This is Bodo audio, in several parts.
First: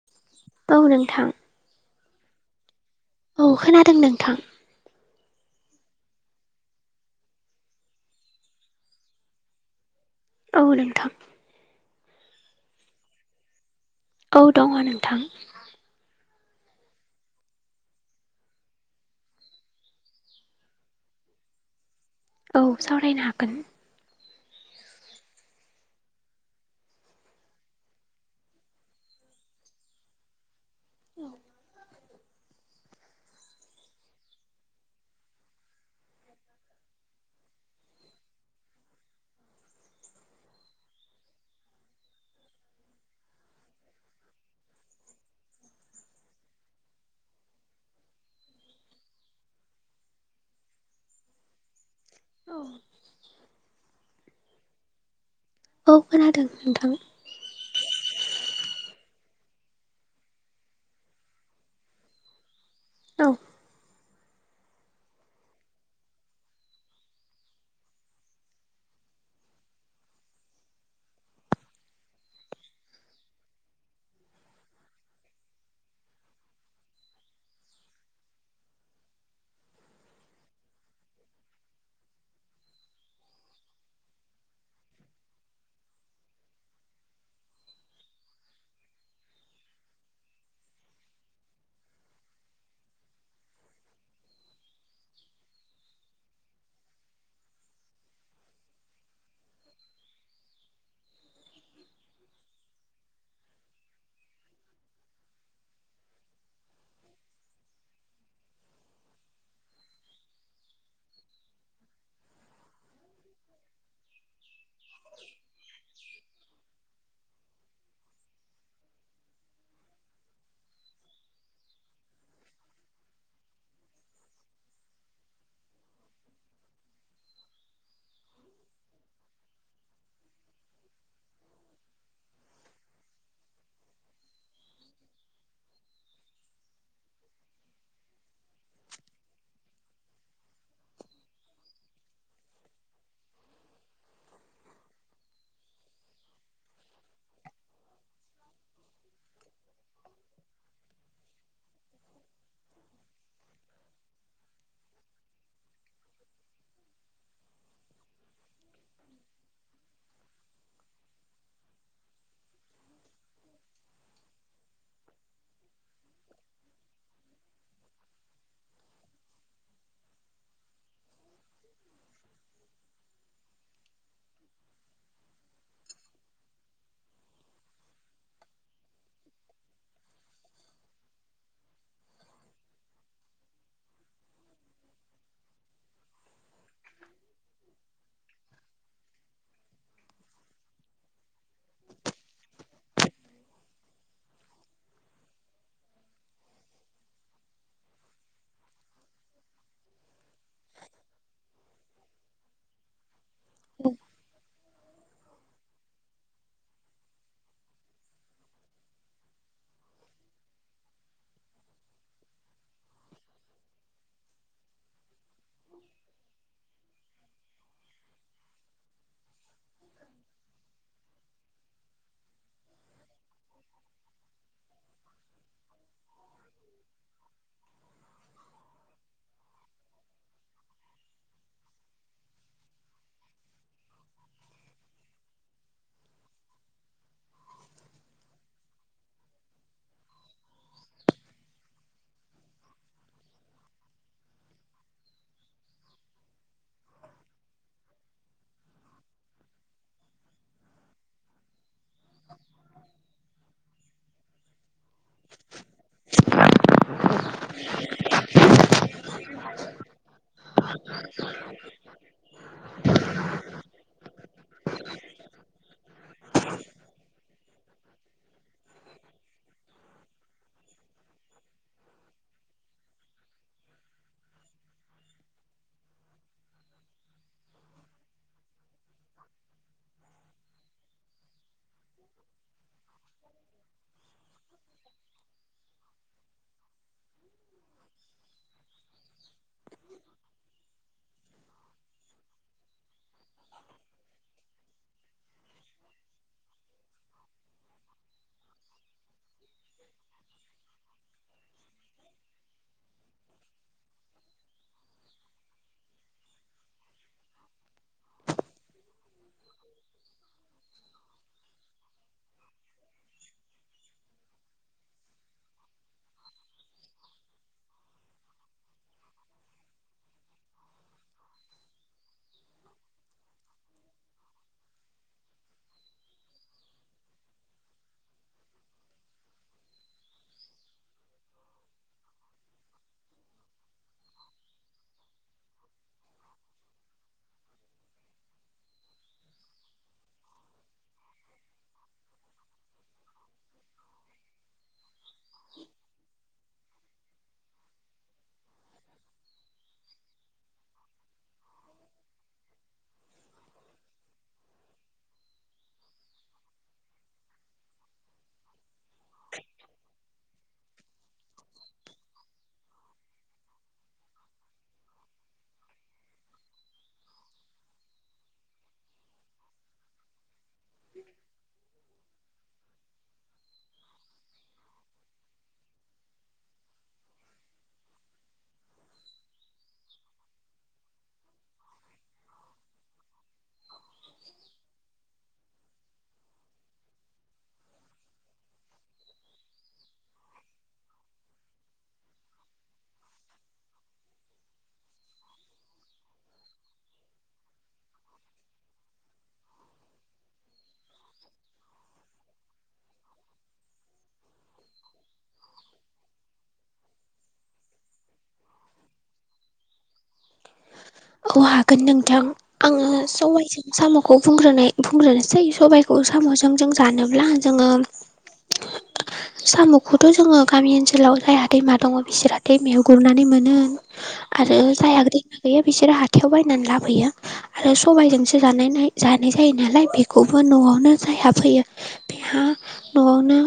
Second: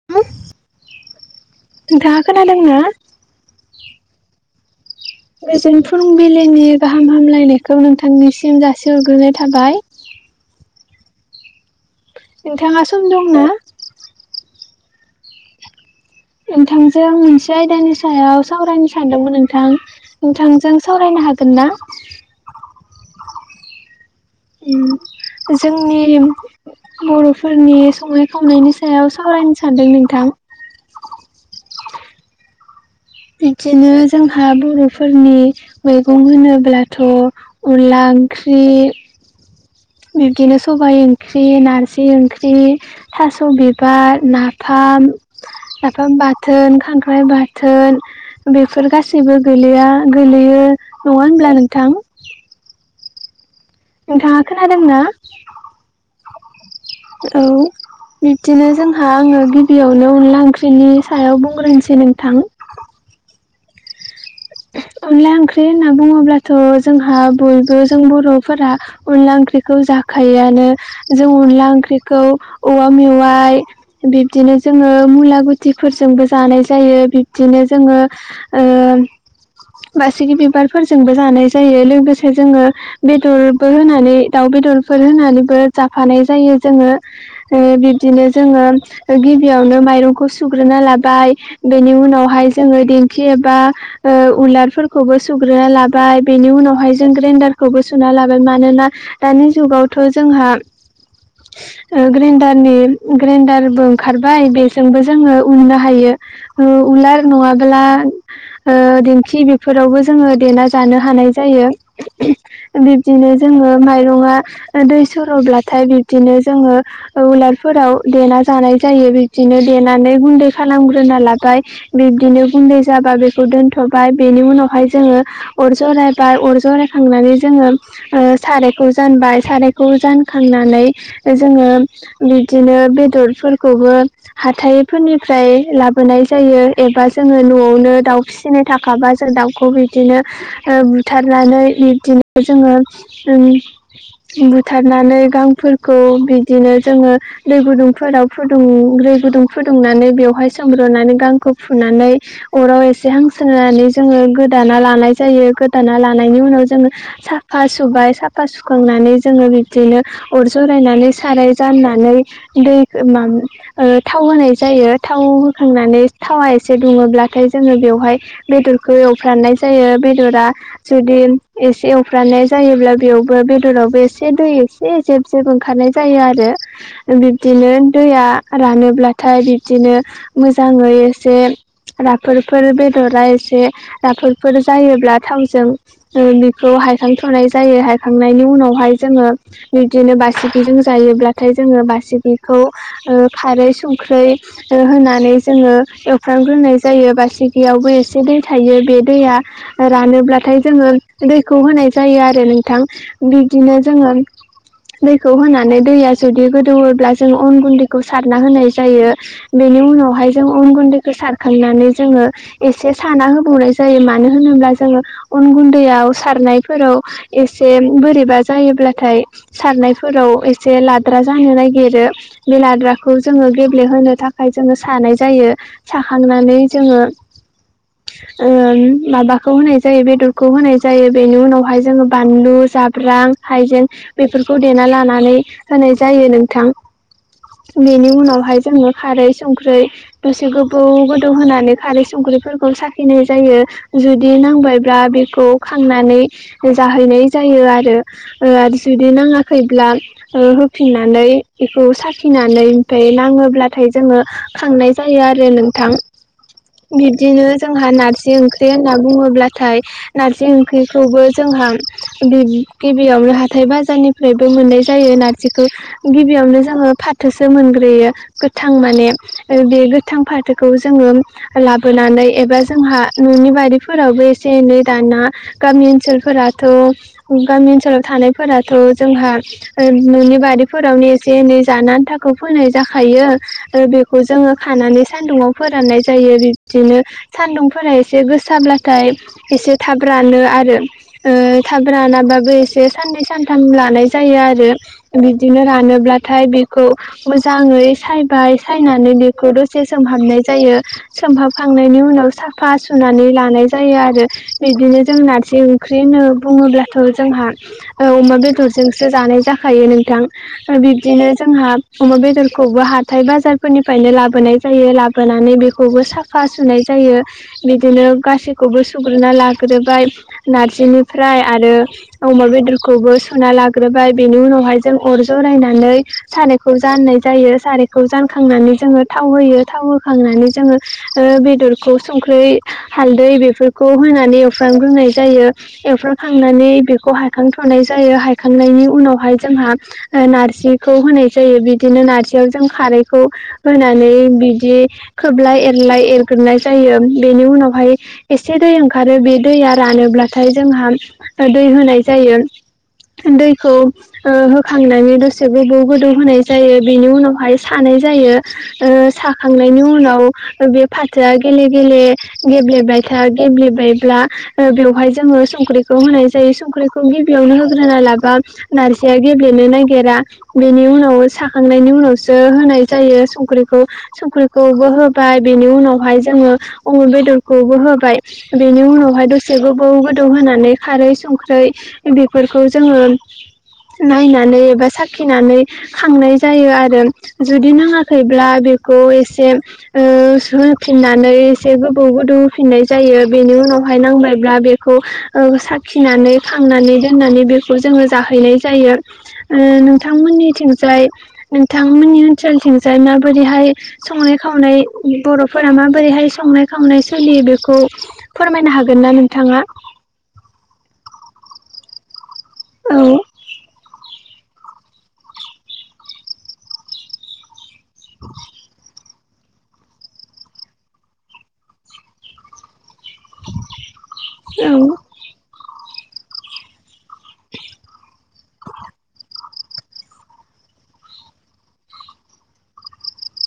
[unintelligible] औ नोंथां। नोंथाङा खोनादों ना? औ खोनादों नोंथां। गोजोन फुंबिलिनि गाहाम हामलायनायखौ नोंथांनिसिम जासिहरग्रोनाय थाबाय। औ नोंथां। नोंथाङा सम दं ना? औ दङ नोंथां नोंथांजों मोनसे आयदानि सायाव सावरायनो सानदोंमोन नोंथां नोंथांजों सावरायनो हागोन ना? औ सावरायनो हागोन उम जोंनि बर'फोरनि संनाय खावनायनि सायाव सावरायनो सानदों नोंथां [inaudible] बिदिनो जोंहा बर'फोरनि मैगं होनोब्लाथ' अनला‌ ओंख्रि बिब्दिनो सबाइ ओंख्रि नारजि ओंख्रि थास' बिबार नाफाम लाफा बाथोन खांख्राइ बाथोन। बेफोर गासैबो गोलैया गोलैयो नङा होनब्ला नोंथां। औ नोंथाङा खोनादोंना? औ खोनादों नोंथां औ बिबदिनो जोंहा आङो गिबियावनो अनला ओंख्रिनि सायाव बुंग्रोनोसै नोंथां औ अनला ओंख्रि होनना बुङोब्लाथ' जोंहा बयबो जों बर'फोरा अनला ओंख्रिखौ जाखायोआनो जों अनला ओंख्रिखौ औवा मेवाइ बिब्दिनो जोङो मुला गुथिफोरजोंबो जानाय जायो बिब्दिनो जोङो ओ बासिगि बिबारफोरजोंबो जानाय जायो लोगोसे जोङो बेदरबो होनानै दाउ बेदरफोर होनानैबो जाफानाय जायो जोङो ओ बिबदिनो जोङो गिबियावनो माइरंखौ सुग्रोना लाबाय बेनि उनावहाय जोङो दिंखि एबा ओ उलारफोरखौबो सुग्रोना लाबाय बेनि उनावहाय जों ग्रेन्डारखौबो सुना लाबाय मानोना दानि जुगावथ' जोंहा ओ ग्रेडारनि ग्रेन्डारबो ओंखारबाय बेजोंबो जोङो उननो हायो ओ उलार नङाबोला ओ दिंखि बेफोरावबो जोङो देना जानो हानाय जायो बिब्दिनो जोङो माइरङा दै सर'ब्लाथाय दिनो जोङो ओ उलारफोराव देना जानाय जायो बिदिनो देनानै गुन्दै खालामग्रोना लाबाय बिबदिनो गुनदै जाबा बे खौ दोनथ'बाय बेनि उनावहाय जोङो अर जरायबाय अर जरायखांनानै जोङो ओ सारायखौ जानबाय सारायखौ जानखांनानै जोङो बिदिनो बेदरफोरखौबो हाथाइफोरनिफ्राय लाबोनाय जायो एबा जोङो न'आवनो दाउ फिसिनो थाखाबा जों दाउखौ बिदिनो ओ बुथारनानै बिबदिनो जोङो बुथारनानै गांफोरखौ बिदिनो जोङो दै गुदुंफोराव फुदुं दै गुदुं फुदुंनानै बेवहाय सोमब्रनानै गांखौ फुनानै अराव एसे हांसोनानै जोङो गोदाना लानाय जायो गोदाना लानायनि उनाव जोङो साफा सुबाय साफा सुखांनानै जोङो बिब्दिनो अर जरायनानै साराय जाननानै दै मा ओ थाव होनाय जायो थाव होखांनानै थावा एसे दुङोब्लाथाय जोङो बेयाव बेवहाय बेदरखौ एवफ्राननाय जायो बेदरा जुदि एसे एवफ्रानाय जायोब्ला बेयावबो बेदरावबो एसे दै ए जेब जेब ओंखारनाय जायो आरो बिब्दिनो दैया रानोब्लाथाय बिब्दिनो मोजाङै एसे राफोदफोर बेदरा एसे राफोदफोर जायोब्ला थावजों बिखौ हायखांथ'नाय जायो हायखांनायनि उनावहाय जोङो बिदिनो बासिगजों जायोब्लाथाय जोङो बासिगखौ खारै संखै होनानै जोङो एवफ्रामग्रोनाय जायो बास दैयावबो एसे दै थायो बे दैया रानोब्लाथाय जोङो दैखौ होनाय जायो आरो नोंथां बिदिनो औ जोङो दैखौ होनानै दैया जुदि गोदौ ओब्ला जों अन गुन्दैखौ सारना होनाय जायो बेनि उनावहाय जों अन गुन्दैखौ सारखांनानै जोङो एसे साना होबावनाय जायो मानो होनोब्ला जोङो अन गुन्दैआव सारनायफोराव एसे बोरैबा जायोब्लाथाय सारनायफोराव एसे लाद्रा जानो नागिरो बेलाद्राखौ जोङो गेब्लेहोनो थाखाय जोङो सानाय जायो साखांनानै जोङो [inaudible] माबाखौ होनाय जायो बेदरखौ होनाय जायो बेनि उनावहाय जोङो बानलु जाब्रां हाइजें बेफोरखौ देना लानानै होनाय जायो नोंथां बेनि उनावहाय जोङो खारै संख्रै दसे गोबौ गोदौ होनानै खारै संख्रिफोरखौ साखिनाय जायो जुदि नांबायब्ला बेखौ खांनानै जाहैनाय जायो आरो जुदि नाङाखैब्ला होफिननानै बेखौ साखिनानै ओमफ्राय नाङोब्लाथाय जोङो खांनाय जायो आरो नोंथां बिबदिनो जोंहा नारजिं ओंख्रि जे होनना बुङोब्लाथाय नारजि ओंख्रिखौबो जोंहा गिबियावनो हाथाय बाजारनिफ्रायबो मोननाय जायो नारजिखौ गिबियावनो जोङो फाथोसो मोनग्रोयो गोथां माने बे गोथां फाथोखौ जोङो लाबोनानै एबा जोंहा न'नि बारिफोरावबो एसे एनै दाना गामि ओनसोलफोराथ' गामि ओनसोलाव थानायफोराथ' जोंहा नोंनि बारिफोरावनो एसे एनै जानानै आन्थाखौ फोनाय जाखायो आरो बे खौ जोङो खानानै सान्दुङाव फोराननाय जायो बिबदिनो सान्दुंफोरा एसे गोसाब्लाथाय एसे थाब रानो आरो थाब रानाबाबो एसे साननै सानथाम लानाय जायो आरो बिदिनो रानोब्लाथाय बेखौ मोजाङै सायबाय सायनानै बेखौ दसे सोमहाबनाय जायो सोमहाबखांनायनि उनाव साफा सुनानै लानाय जायो आरो बिदिनो जों नारजिं ओंख ओंख्रि होनो बुङोब्लाथ' जोंहा अमा बेदरजोंसो जानाय जाखायो नोंथां। बिब्दिनो जोंहा अमा बेदरखौबो हाथाय बाजारफोरनिफ्रायनो लाबोनाय जायो लाबोनानै बे खौबो साफा सुनाय जायो बिदिनो गासैखौबो सुग्रोना लाग्रोबाय नारजिनिफ्राय आरो अमा बेदरखौबो सुना लाग्रोबाय बेनि उनावहाय जों अर ज' रायनानै सारायखौ जाननाय जायो सारायखौ जानखांनानै जोङो थाव होयो थाव होखांनानै जोङो बेदरखौ संख्रि हालदै बेफोरखौ होनानै एवफ्रामग्रोनाय जायो। एवफ्रामखांनानै बेखौ हायखांथ'नाय जायो हायखांनायनि उनावहाय जोंहा नारजिखौ होनाय जायो बिदिनो नार्जियाव जों खारैखौ होनानै बिदि खोबलाय एरलाय एरग्रोनाय जायो बेनि उनावहाय एसे दै ओंखारो बे दैया रानोब्लाथाय जोंहा दै होनाय जायो। दैखौ होखांनानै दसे गोबौ गोदौ होनाय जायो बेनि उनावहाय सानाय जायो। ओ साखांनायनि उनाव औ बे फाथोआ गेले गेले गेब्लेबाय था गेब्लेबायब्ला ओ बेवहाय जोङो संख्रिखौ होनाय जायो संख्रिखौ गिबियावनो होग्रोना लाबा नारजिया गेब्लेनो नागेरा बेनि उनाव साखांनायनि उनावसो होनाय जायो संख्रिखौ संख्रिखौबो हो बा बेनि उनावहाय जोङो अमु बेदरखौबो होबाय बेनि उनावहाय दसे गोबौ गोदौ होनानै खारै संख्रै बेफोरखौ जोङो नायनानै एबा साखिनानै खांनाय जायो आरो जुदि नाङाखैब्ला बेखौ एसे ओ सफिननानै एसे गोबौ गोदौ होफिननाय जायो बेनि उनावहाय नांबायब्ला बेखौ औ साखिनानै खांनानै दोननानै बेखौ जोङो जाहैनाय जायो। ओ नोंथांमोननिथिंजाय नोंथांमोननि ओनसोलथिंजाय माबोरैहाय संनाय खावनाय बर'फोरा माबोरैहाय संनाय खावनाय सोलियो बेखौ फोरमायनो हागोन ना नोंथाङा? औ हागोन नोंथां आङो औ सबाइजों साम'खौ बुंग्रोनाय बुंग्रोनोसै सबाइखौ साम'जों जों जानोब्ला जोङो औ साम'खौथ' जोङो गामि ओनसोलाव जायहा दैमा दङ बिसोरहा दैमायाव गुरनानै मोनो आरो औ जाय आग रेंना गैया बिसोरो हाथायाव बायनानै लाबोयो। आरो सबायजोंसो जानाय जानाय जायो नालाय बेखौबो न'आवनो जायहा फैयो बेहा न'आवनो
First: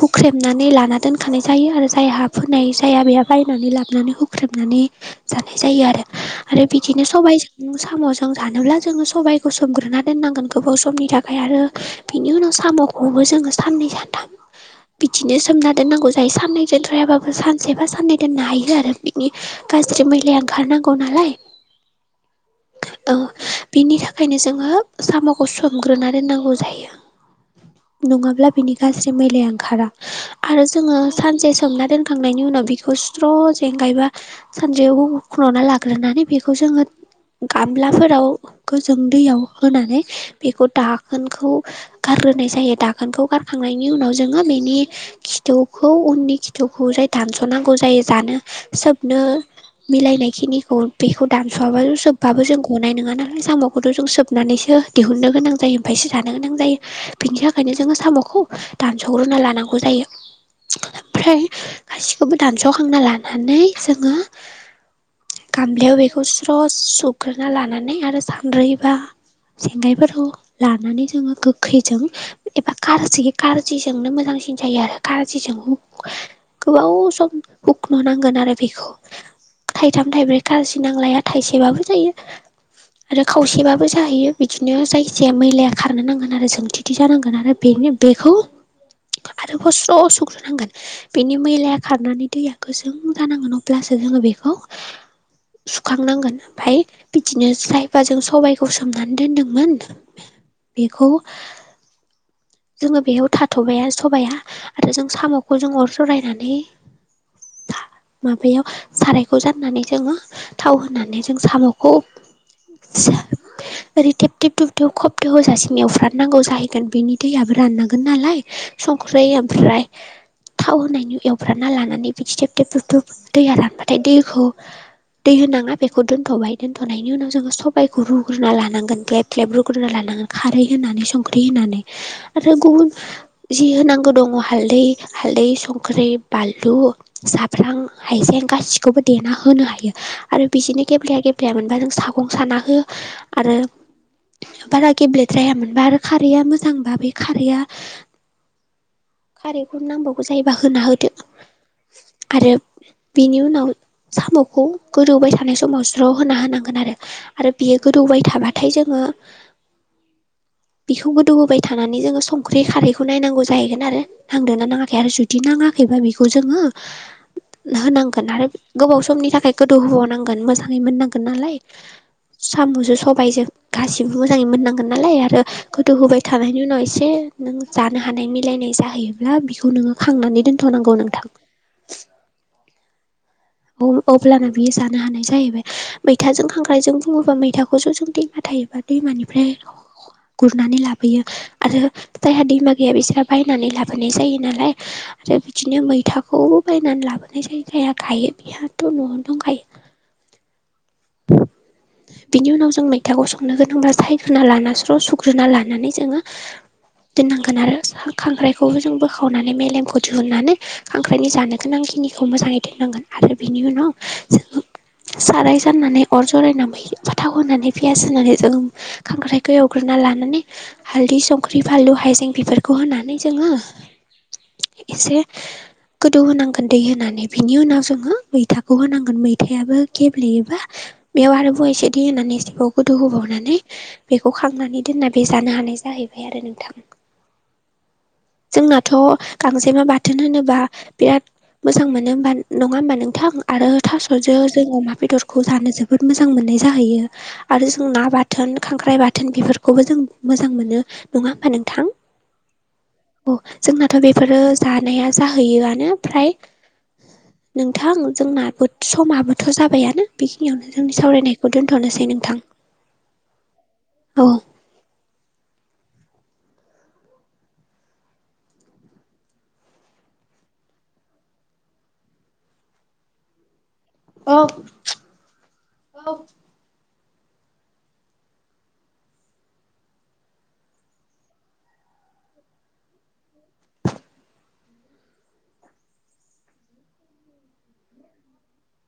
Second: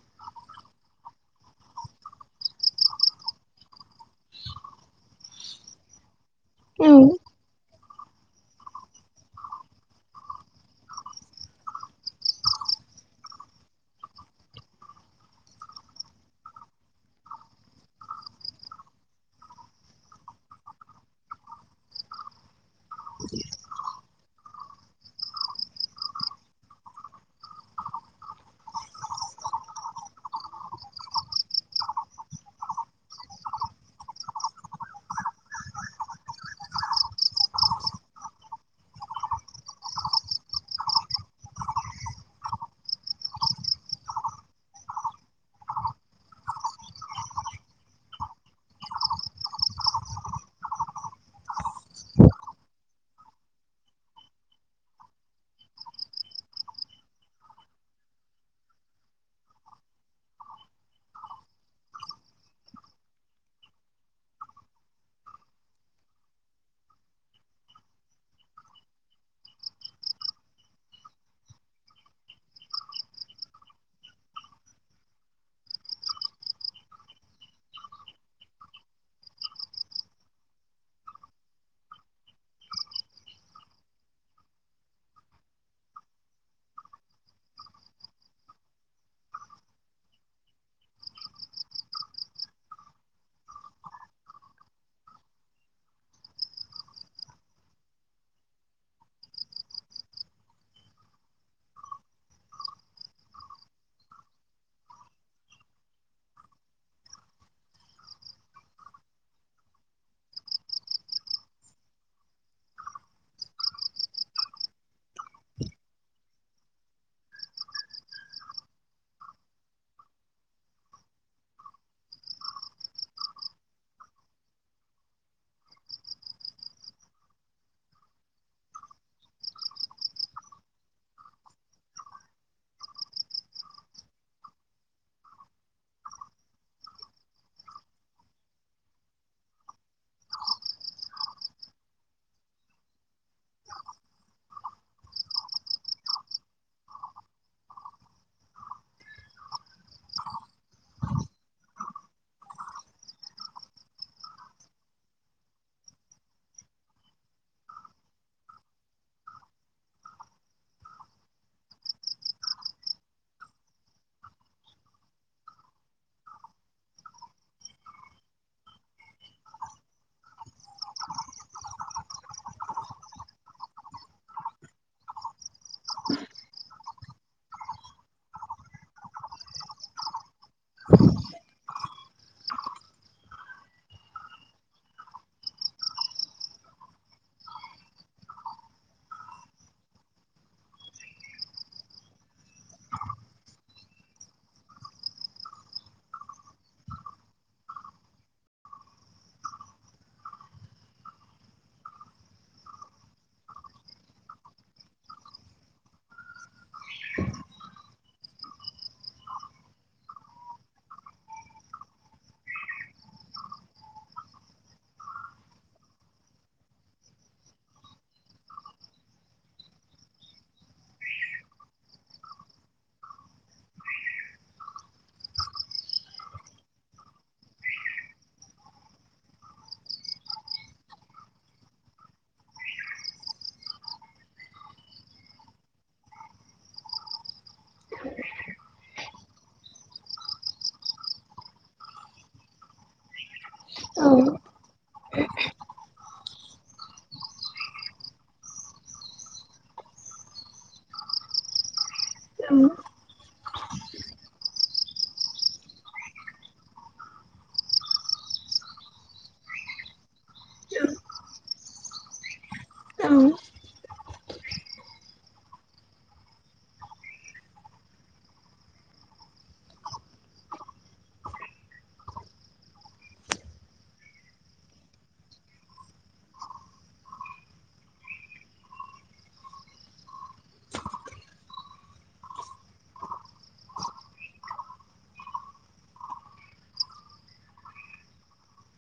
हुख्रेमनानै लाना दोनखानाय जायो आरो जाय हा फोनाय जाया बेहा बायनानै लाबोनानै हुख्र ख्रोमनानै जानाय जायो आरो आरो औ बिदिनो सबाइजों साम'जों जानोब्ला जोङो सबायाइखौ सोमग्रोना दोननांगोन गोबाव समनि थाखाय आरो बिनि उनाव साम'खौबो जोङो साननै सानथाम बिदिनो सोमना दोननांगौ जायो साननै दोनथ्रायाबाबो सानसेबा साननै दोननो हायो आरो बिनि औ जा मैलाया ओंखारनांगौ नालाय औ बिनि थाखाय ओंखायनो जोङो साम'खौ सोमग्रोना दोननांगौ जायो। [inaudible] नङाब्ला बिनि गाज्रि मैलाया ओंखारा आरो जोङो सानसे सोमना दोनखांनायनि उनाव बिखौ सु ज्र' जें गायबा सानसेयाव हुखना लाग्रोनानै बेखौ जोङो गामलाफोराव गोजों दैयाव होनानै बेखौ दाखोनखौ गारग्रोनाय जायो दाखोनखौ गारखांनायनि उनाव जोङो बेनि खिथुखौ उननि खिथुखौ जाय दानस'नांगौ जायो जानो सोबनो मिलायनाय खिनिखौ बेखौ दानस'वाब' सोबबाबो जों गनाय नङा नालाय साम'खौथ' जों सोबनानैसो दिहुननो गोनां जायो ओमफ्रायस जानो गोनां जायो बिनि थाखायनो जोङो साम'खौ दानस'ग्रोना लानांगौ जायो ओमफ्राय गासिखौबो दानस'ग्रोना लानानै जोङो गामलायाव बेखौ स्र' सुग्रोना लानानै आरो सान्द्रै बा जेंगायफोरखौ लानानै जोङो गोखैजों एबा कारजि कारजिजोंनो मोजांसिन जायो आरो कारजिजों गोबाव सम हुख'नो नांगोन आरो बेखौ थाइथाम थाइब्रै गाजि नांलाया थाइसेबाबो जायो आरो खावसेबाबो जाहैयो बिदिनो जायखिजाया मैलाया खारनो नांगोन आरो जोंथि दि जानांगोन आरो बेनि बेखौ आरो स्र' सुग्रोनांगोन बिनि मैलाया खारनानै दैया गोजों जानांगोन अ ब्लासो जोङो बेखौ सुखांनांगोन ओमफ्राय बिदिनो जाइबाजों सबाइखौ जों सोमनानै दोनदोंमोन बेखौ जोङो बेयाव थाथ'बाय सबाया आरो जों साम'खौ जों अर जरायनानै माबायाव सारायखौ जाननानै जोङो थाव होनानै जों साम'खौ [unintelligible] ओरै थे थेब थुबथेब खबदे होजासे एवफ्राननांगौ जाहैगोन बेनि दैयाबो राननांगोन नालाय संख्रै ओमफ्राय थाव होनायनि एवफ्राम ना लानानै बिदि थेब थेब थुबदुब दैया रानबाथाय दैखौ दै होनाङा बेखौ दोन्थ'बाय दोन्थ'नायनि उनाव जोङो सबायखौ रुग्रोनना लानांगोन गेब [unintelligible] रुग्रना लानांगोन खारै होनानै संख्रि होनानै आरो गुबुन जि होनांगौ दङ हालदै हालदै संख्रि बानलु जाब्रां हायसेजें गासिखौबो देना होनो हायो आरो बिदिनो गेब्लेया गेब्लेया मोनबा जों सागं साना हो आरो बारा गेब्लेद्रायामोनबा आरो खारैया मोजांबा बे खारैया खारैखौ नांबावगौ जायोबा होना होदो आरो बिनि उनाव साम'खौ गोदौबाय थानाय समाव ज्र' होना होनांगोन आरो आरो बेयो गोदौबाय थाबाथाय जोङो [inaudible] बेखौ गोदौहोबाय थानानै जोङो संख्रि खारैखौ नायनांगौ जाहैगोन आरो नांदोंना नाङाखै आरो जुदि नाङाखैबा बेखौ जोङो होनांगोन आरो गोबाव समनि थाखाय गोदौ होबावनांगोन मोजाङै मोननांगोन नालाय साम'जो सबायजों गासिबो मोजाङै मोननांगोन नालाय आरो गोदौ होबाय थानायनि उनाव एसे जानो हानाय मिलायनाय जाहैयोब्ला बिखौ नोङो खांनानै दोन होनांगौ नोंथां अब्लानो बियो जानो हानाय जाहैबाय मैथाजों खांख्राइजों बुङोबा मैथाखौ [unintelligible] दैमानिफ्राय गुरनानै लाबोयो आरो जायहा दैमा गैया बिसोरो बायनानै लाबोनाय जायो नालाय आरो बिदिनो मैथाखौबो बायनानै लाबोनाय जायो जायहा गायो बेहाथ' न'आवनो दंखायो [inaudible] बिनि उनाव जों मैथाखौ संनो गोनांबा सायग्रोना लाना स्र' सुग्रोना लानानै जोङो दोननांगोन आरो खांख्राइखौबो जों बोखावनानै मेलेमखौ दिहुननानै खांख्रायनि जानो गोनां खिनिखौ मोजाङै दोननांगोन आरो बिनि उनाव जोङो साराय दाननानै अर जरायनानै फाथाव होनानै पियास होनानै जों खांख्रायखौ एवग्रोना लानानै हालदै संख्रि फानलु हाइजें बेफोरखौ होनानै जोङो एसे गोदौ होनांगोन दै होनानै बिनि उनाव जोङो मैथाखौ होनांगोन मैथायाबो गेब्लेयो बेयाव आरोबाव एसे दै होनानै एसेबाव गोदौ होबावनानै बेखौ खांनानै दोनना बे जानो हानाय जाहैबाय आरो नोंथां। [inaudible] जोंना थ' गांजेमा बाथोन होनोबा बिराद मोजां मोनो हबा नङा होमब नों थां आरो थास'जों जोङो अमा बेदरखौ जानो जोबोद मोजां मोननाय जाहैयो। आरो जों ना बाथोन खांख्राइ बाथोन बेफोरखौबो जों मोजां मोनो। नङा होमबा नोंथां? औ औ जोंनाथ' बेफोरो जानाया जाहैयोआनो फ्राय नोंथां जोंनाबो समाबोथ' जाबायानो। बेखिनियावनो जोंनि सावरायनायखौ दोन्थ'नोसै नोंथां। औ औ औ औ